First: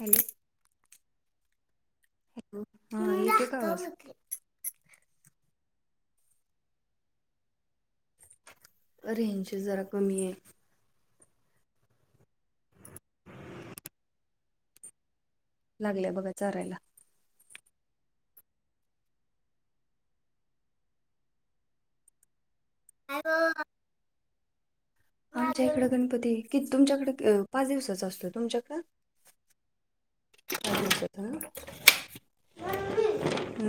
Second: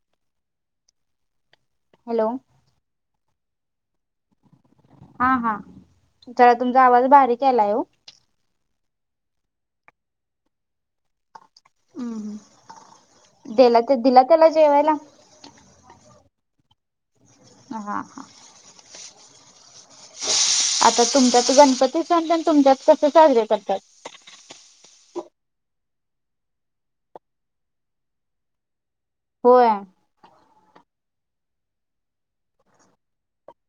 Hello hello. हा येतो खा आवाज हा हा चला तुमचा आवाज बारीक यायलाय हो. रेंज जरा कमी आहे. देला ते दिला त्याला जेवायला. लागल्याय बघा चारायला. हा हा आता तुमच्यात गणपती सण प तुमच्यात कसे साजरे करतात. आमच्या इकडं गणपती किती तुमच्याकडे पाच दिवसाचा असतो तुमच्याकडं. होय. अ.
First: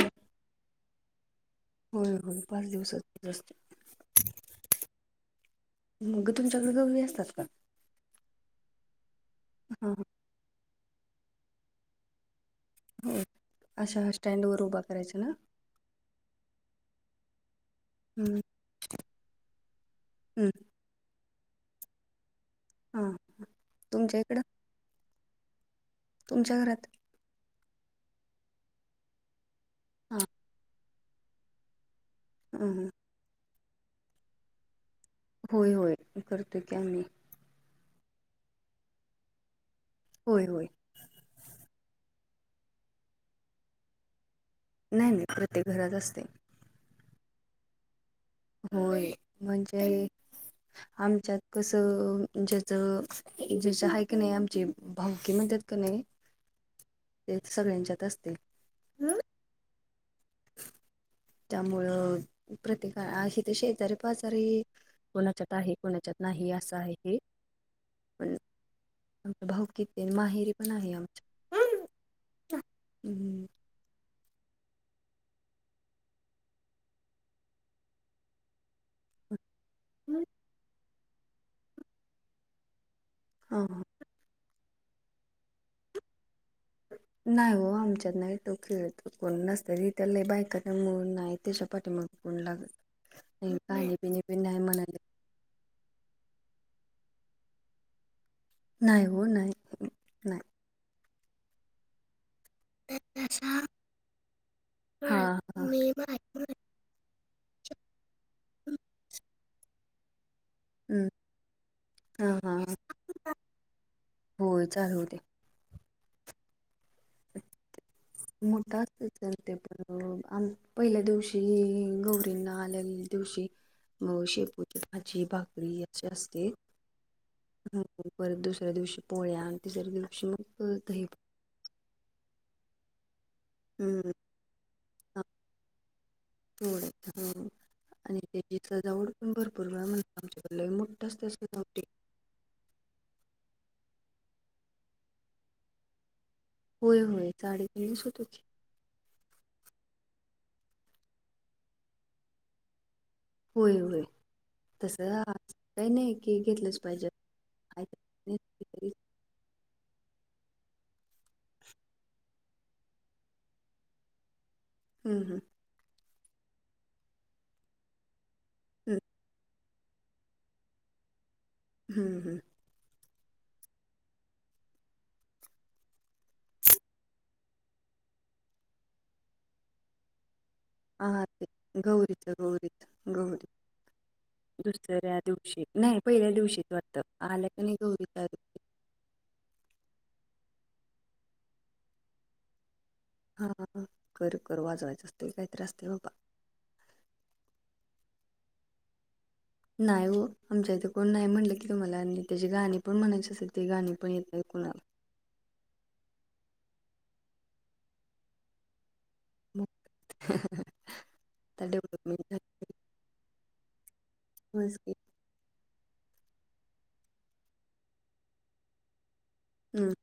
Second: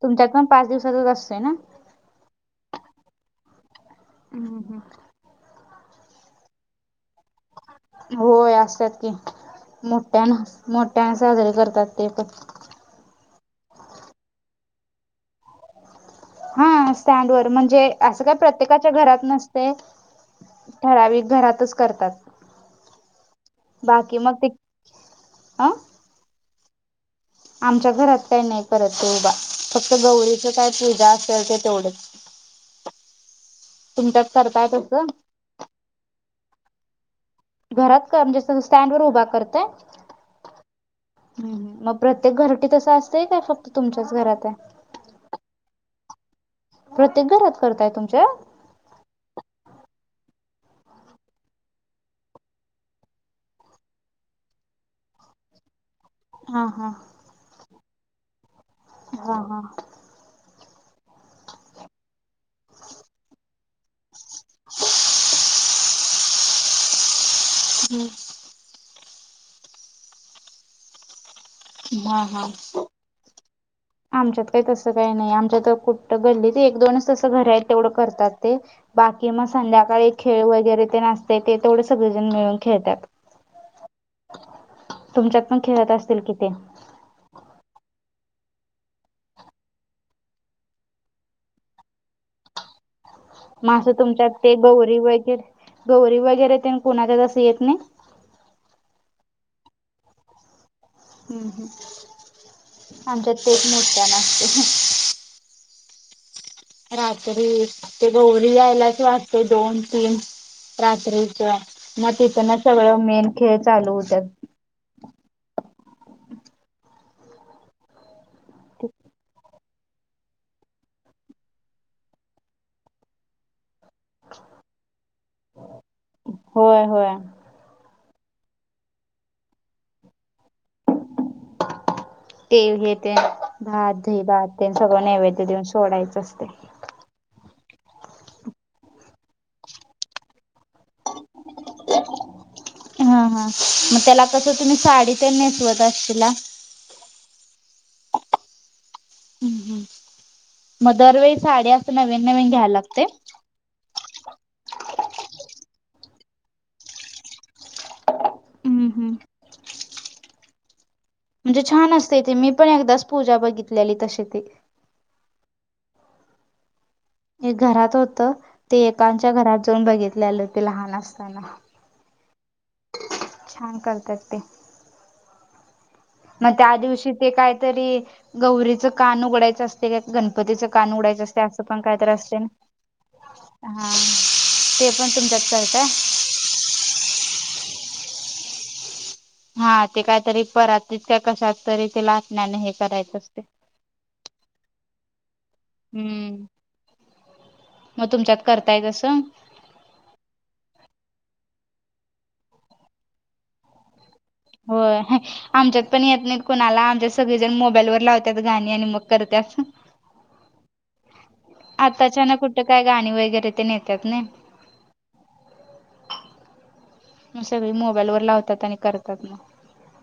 तुमच्यात पण पाच दिवसातच असतोय ना. होय होय पाच दिवसातत. हम्म हम्. मगे तमच्याकडे गवरी असत पण. होय असतात की हा मोठ्याना मोठ्याने साजरे करतात ते पण. हो अशा स्टँड वर उभा करायचं ना. हा म्हणजे अस का प्र. हम्म प्रत्येकाच्या घरात नसते हम्म ठराव घरातच करतात. हा बाकी तुमच्या मग ते अं तुच्या घरात. आमच्या घरात काही नाही करत ते उभ फक्त हा गौरीच काय पूजा असेल ते तेवढंच. ह तुमच्यात करता येत अससं. होय होय करतोय की आम्ही. घरात का म्हणजे स्टँड वर उभा करत. होय होय. ह मग प्रत्येक घरटी तसं असतंय काय फक्त तुमच्याच घरात आहे. नाही नाही प्रत्येक घरात असते. प्रत्येक घरात करताय तुमच्या. होय म्हणजे. आमच्यात कसं ज्याचं ज्याच आहे क नाही आमची भाव्य म्हणतात. क. हा हा. तेच सगळ्यांच्यात असते. हा हा. त्यामुळं प्रत्येका ह तर शेजारी. क जरी कोणाच्या आहे कोणाच्यात नाही असं आहे क हम्म. आ भाऊकित माहेरी पण आहे आमच्या. हा हा. हम् हम. आमच्यात काही तसं काही नाही आमच्या तर कुठ गल्ली ते एक दोनच तसं घर आहेत तेवढं करतात ते.. बाकी मग संध्याकाळी हा खेळ वगैरे ते नसते ते तेवढे सगळेजण मिळून खेळतात. हो ह तुमच्यात पण खेळत असतील कि ते. नाही हो आमच्यात नाही तो खेळतो कोण नसत तिथला बायकाना मळून नाही त्याच्या पाठी. उग. मग असं तुमच्यात ते गौरी वगैरे गौरी वगैरे ते कुणाच्या तस येत नाही. नाही हो नाही नाही. हम्म ह् आमच्यात तेच मोठ्या नसते. हा म. रात्री ते गोरी हम्म यायलाच वाटते दोन तीन. रात्रीच मग हा तिथं हा ना सगळं मेन खेळ चालू होत. होय चालू दे. मोठा असत चल ते पण. अ आम पहिल्या दिवशी गौरींना आलेल्या दिवशी मग शेपूची भाजी, भाकरी अशी असते. होय होय हो. परत दुसऱ्या दिवशी पोळ्या, तिसऱ्या दिवशी मग दही ते हे ते भात दही भात ते सगळं नैवेद्य देऊन सोडायचं असतय. [inaudible] आणि त्याची सजावट पण भरपूर वेळा म्हण आच्याकड लय मोठा असत्या सजावटी. हा हा. मग त्याला कसं तुम्ही साडी तेन नेसवत असशिला. होय होय साडी ते नेसवतो की. हम्म हम्म. मग दरवेळी साडी असं नवीन नवीन घ्यायला लागतय? होय होय. तस काही नाही की घेतलंच पाहिजे हम्म हम्म म्हणजे छान असते तेे मी पण एकदाच पूजा बघितलेली तशी ती. हम्म हम्म. एक घरात होत. ते हम्म एकांच्या घरात जाऊन बघितलेल ते लहान असताना. हम्म हम्म. छान करत्यात ते. मग त्या दिवशी ते कायतरी गौरीच कान उघडायचं असते का गणपतीच कान उडायचं हा असतय ते असं पण कायत गौरीचं असते ना? गौरीचं गौरी हा. ते पण दुसऱ्या तुमच्यात दिवशी करताय नाही पहिल्या दिवशीच वाटतं आलं की नाही गौरी हा ते कायतरी परातीत का कशात तरी ते लाटण्याने हे करायचं असते हा कर कर वाजवायचं असत काही तरी हम्म. मग तुमच्यात करताय तसं? नाही हो. आमच्या इथे कोण नाही म्हटलं की तुम्हाला आणि त्याची गाणी पण म्हणायची असेल ते गाणी पण येत नाही. कोणाला होय. आमच्यात पण येत नाहीत कुणाला आमच्या सगळे जण मोबाईल वर लावतात गाणी आणि मग करत [inaudible] अहं अहं. आताच्यांना कुठे काय गाणी वगैरे तेन येतात ने. होयच की. सगळी मोबाईल वर लावतात आणि करतात मग. हम्म.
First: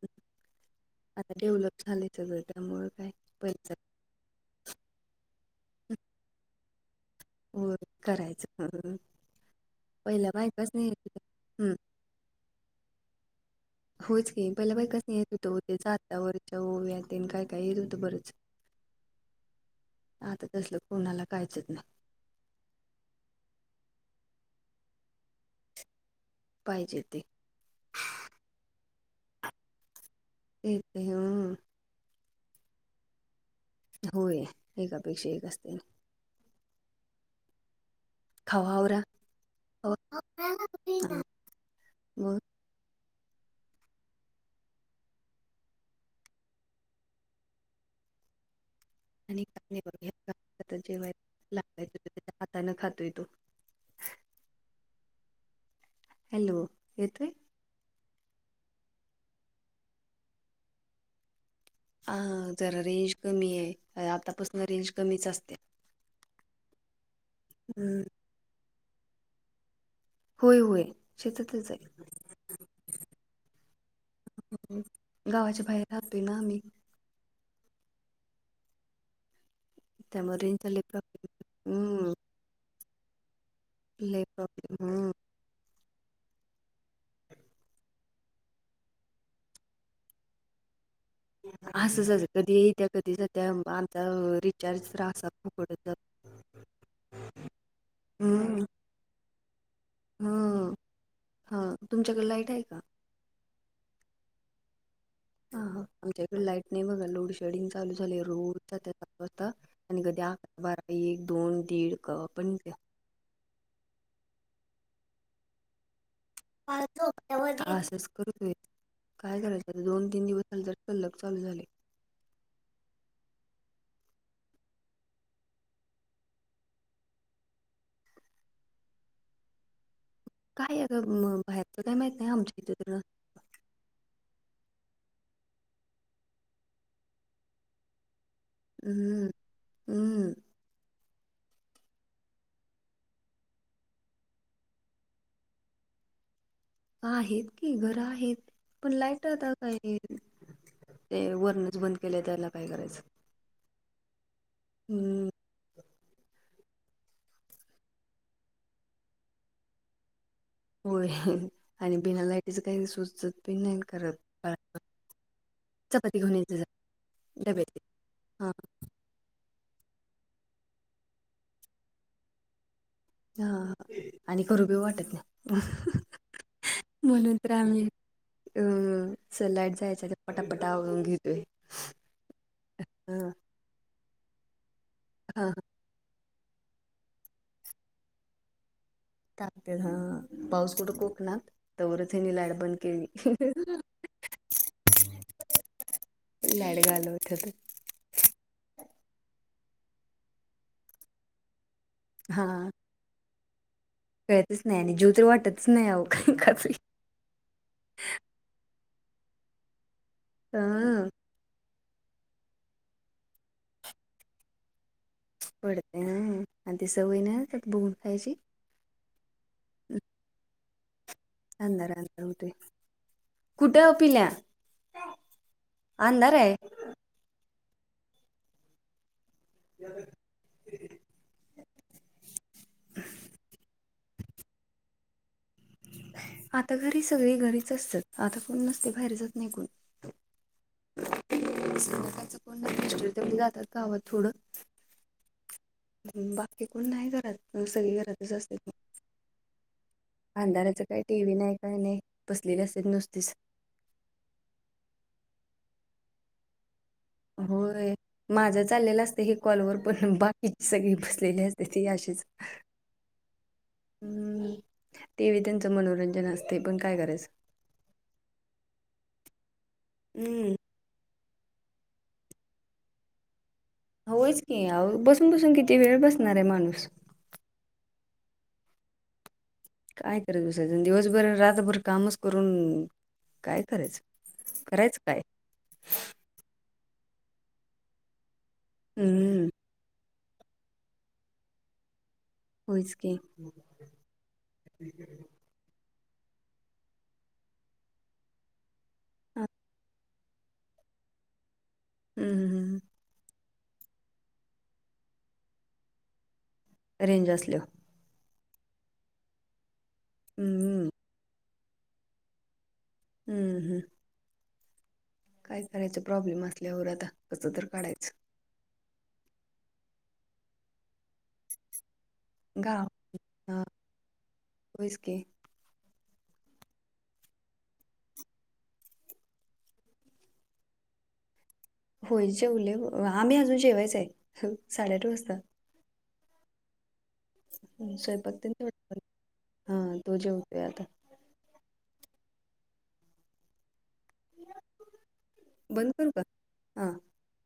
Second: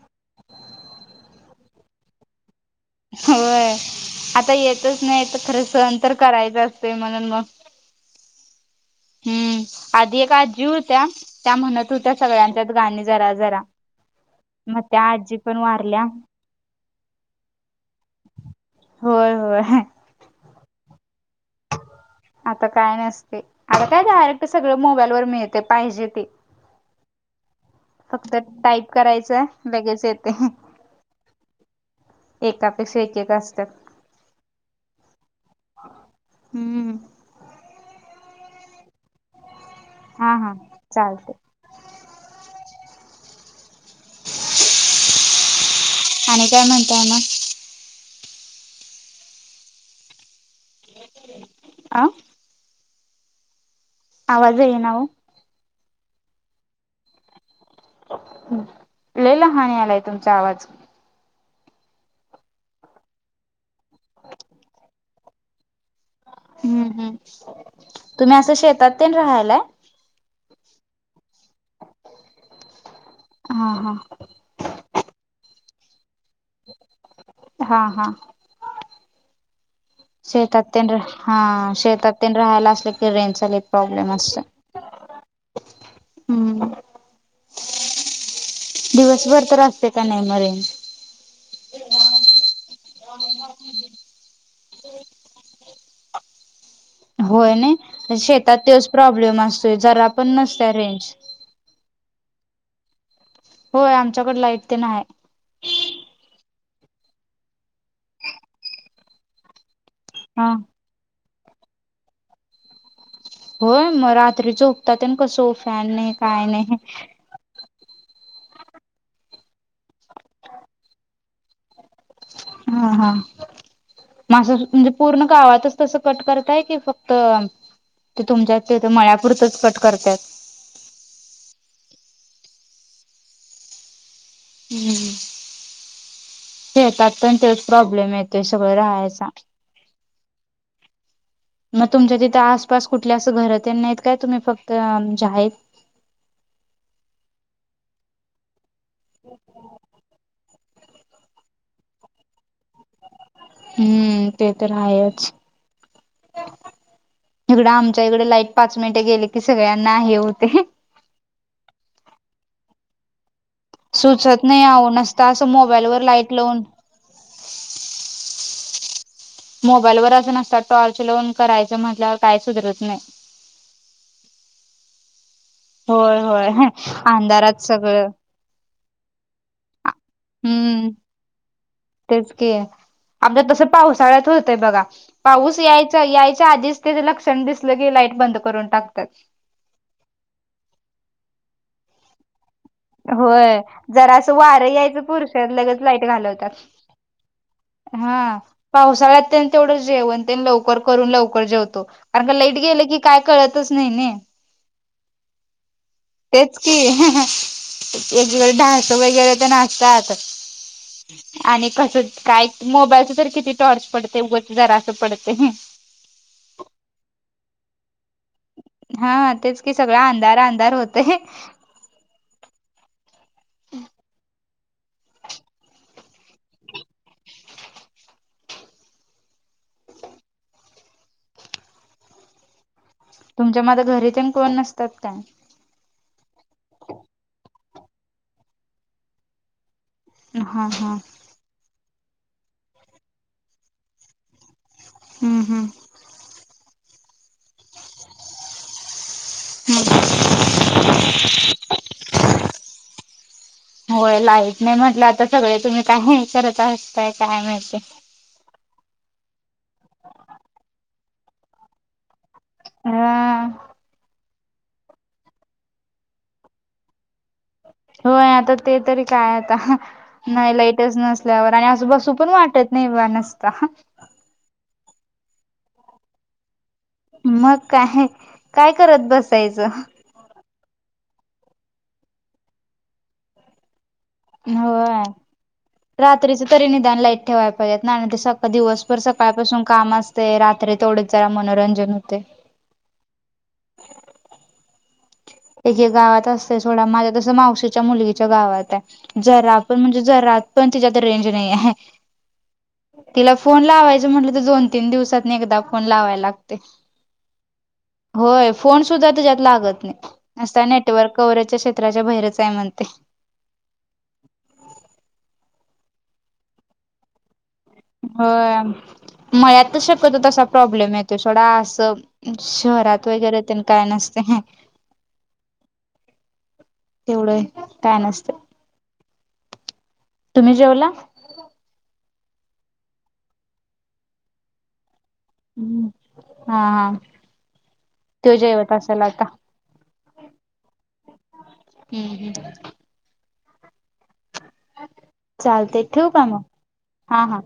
आता डेव्हलप झालेय सगळं त्यामुळं. होय. आता येतच नाही तर खरं सण तर करायचं असते म्हणून मग होय करायचं हम्म. हम्म. आधी पहिल्या एक आजी बायकाच नाही येत होत्या त्या होत्या हम्म म्हणत हो त्या सगळ्यांच्यात गाणी जरा जरा होच की पहिला मग त्या बाईकासंनी येत आजी पण होतं त्याच वारल्या जात्यावरच्या ओव्यातेन काय काय येत होतं बरंच. होय होय. आता तसलं कोणाला काहीच येत नाही. आता काय नसतय. आता काय डायरेक्ट सगळं मोबाईल वर मिळते पाहिजे ते. पाहिजे ते. फक्त टाईप करायचंय लगेच येतय. अहं. ते येतंय हं. एकापेक्षा एक एक असत्यात. होय. एकापेक्षा एक असतय. हम्म. खवा आवरा हा हा चालतय. म आणि काय म्हणताय मग? अ [unintelligible] हाताने खातोय तो. आवाज येईना ओ. हॅलो. येतोय. लई लहान आलाय तुमचा आवाज. हा जरा रेंज कमी आहे तर आतापासून रेंज कमीच असते हम्म हम् हम्म तुम्ही असं शेतात ते राहायलाय होय होय शेततच आहे हा हा गावाच्या बाहेर राह नाम्ही हा हा त्यामुळे रेंजचा लय शेततन हा प्रॉब्लेम हम्म शेतत राहायला असले की रेन चा प्रॉब्लेम लय असत प्रॉब्लेम हम्म हम् दिवसभर तर असते का नाही मगं रेंज? असचं कधी येत्या कधी जात्या आमचा रिचार्ज तरं असा फुकटच जातो. होय नाही शेतात हम्म तेच प्रॉब्लेम असतोय जरा पण नसत्या हम्म रेंज. हा, तुमच्याकडे लाईट आहे का? होय, आमच्याकडे लाईट तेन आहे. हा आमच्या इकडे लाईट नाही बघा लोड शेडिंग चालू झाले रोज जात्या सात वाजता. आणि कधी अक हा बारा एक दोन दीड क पण होय मग रात्री च उकतात ना कसो फॅन एक पात क्सेस करतोय काय करायचं आता दोन तीन दिवस झाले तर कल्लक चालू झाले हा हा मासं म्हणजे पूर्ण गावातच तस कट करतय की फक्त ते तुमच्यात तेथ मळ्यापूरचच कट करतात काय अ बाहेरच काय माहित आहेय आमच्या इथ तं हम्म शेतात पण तेच प्रॉब्लेम येतोय सगळं राहायचा हमं मग तुमच्या तिथे आसपास कुठल्या असं घरात नाहीत काय तुम्ही फक्त जा आहेतेत आहेत की घर आहेत पण लाईटताच आहे ते वरणच बंद केलं त्याला काय करायचं हम्म ते तर हम्म आहेच इकडं आमच्या इकडे लाईट पाच मिनिटे गेले की सगळ्यांना आहे होते होय आणि बिनालाईटच काही सुचत पि नाही करत सुचत बाळा नाही आह न असता असं मोबाईलवर लाईट लावून ब हां मोबाईल वर असून असतात टॉर्च लाोन करायच म्हटल्यावर काही सुधरत नाही हा आणि करूबी वाटत नाही होय होय म्हणून तर अंधारात आम्ही सगळं अ सलाड जायचं पटा पटा हम्म आंगिते तेच की. हा आमच्या तसं पावसाळ्यात होतय बघा हा पाऊस याय यायच्या आधीच ते लक्षण दिसलं की लाईट बंद करून टाकतात का पाऊस कुठं कोकना तरच हे निलाड बंद केली होय जरा असं वार यायचं पुरुषात लगेच लाईट घालवतात लाईट घालवत्यात हा पावसाळ्यातंत तेवढं जेवण त्यां लवकर करून लवकर जेवतो कारण का हा लाईट गेलं की काय कळतच नाही नाही कळतच नाही आणि जव तर वाटतच नाही अ का खातली एककडे डान्स वगैरे तर नाचतात हा आणि कसं काय मोबाईलच तर किती टॉर्च पडते उगच जरा असं पडते पडते ना आणि त सवय नाही बुघून खायची हा तेच कि सगळ अंधार अंधार होते अंदरारठ कुठ पला अंदारे या तुमच्या मझ घरी ते कोण नसतात काय आता घरी सगळी घरीच असतात आता कोण नसते बाहेर जात नाही कोण हा हां कायचं कोण न मिस्र तेवढी जातात गावात थोडं हम्म हम् बाकी कोण नाही घरात सगळी घरातच असते हम्म अंधाराचं काही टी व्ही नाही काय नाही बसलेली असत नुसतीच होय लाईट नाही म्हटलं आता सगळे तुम्ही काय हे करत आहात होय माझं चाललेलं असतं हे कॉलवर पण बाकीची सगळी बसलेली असते ती आशीच हा हम्म ते त्यांचं मनोरंजन असते पण काय करायचं होय आता ते तरी काय आता नाही हम्म लाईट नसल्यावर आणि आजू बासू पण वाटत नाही नसता होच की बसून बसून किती वेळ बसणार आहे माणूस मग काय काय करत बसायचं काय करायचं विसायजन दिवसभर रातभर कामच करून काय करायचं करायचं होय काय रात्रीच तरी निदान लाईट ठेवायला पाहिजेेत नाहीर सकां दिवस भर हम्म, सकाळपासून काम असते रात्री तेथवढेच जरा मनोरंजन होते होचके एकका गावात असते थोडा माझ्या तसं मावशीच्या मुलगीच्या गावात आहे जरापूर म्हणजे तर रात पण तिच्या तर रेंज नाही आहे हम् हम हमम तिला फोन लावायचं म्हटलं तर दोन तीन दिवसातनी एकदा फोन लावायला लागते रेंज असलो होय फोन सुद्धा त्याच्यात लागत नाही नता हम्म, नेटवर्क कवरा्याच्या क्षेत्राच्या बाहेरच आहे म्हणते हम्म हम् काय करायच प्रॉब्लेम असल्यावर आता कसं तर काढायचं हो मळत शक्यत तसा प्रॉब्लेम येतो थोडा असं गाव शहरात वगैरे हा ते काय नसते होयच की. तेवढंय काय नसतं तुम्ही जेवला होळीचे उले आम्ही अजून जेवायचं आहे साडेठऊ वाजता हम् हा हा हम्म, स्वयंपाक ते तेन जवत तेवढा असाला आता हा तो जेवतेोय आता हम्म हम् चालते बंद ठेव करू का मग हा हा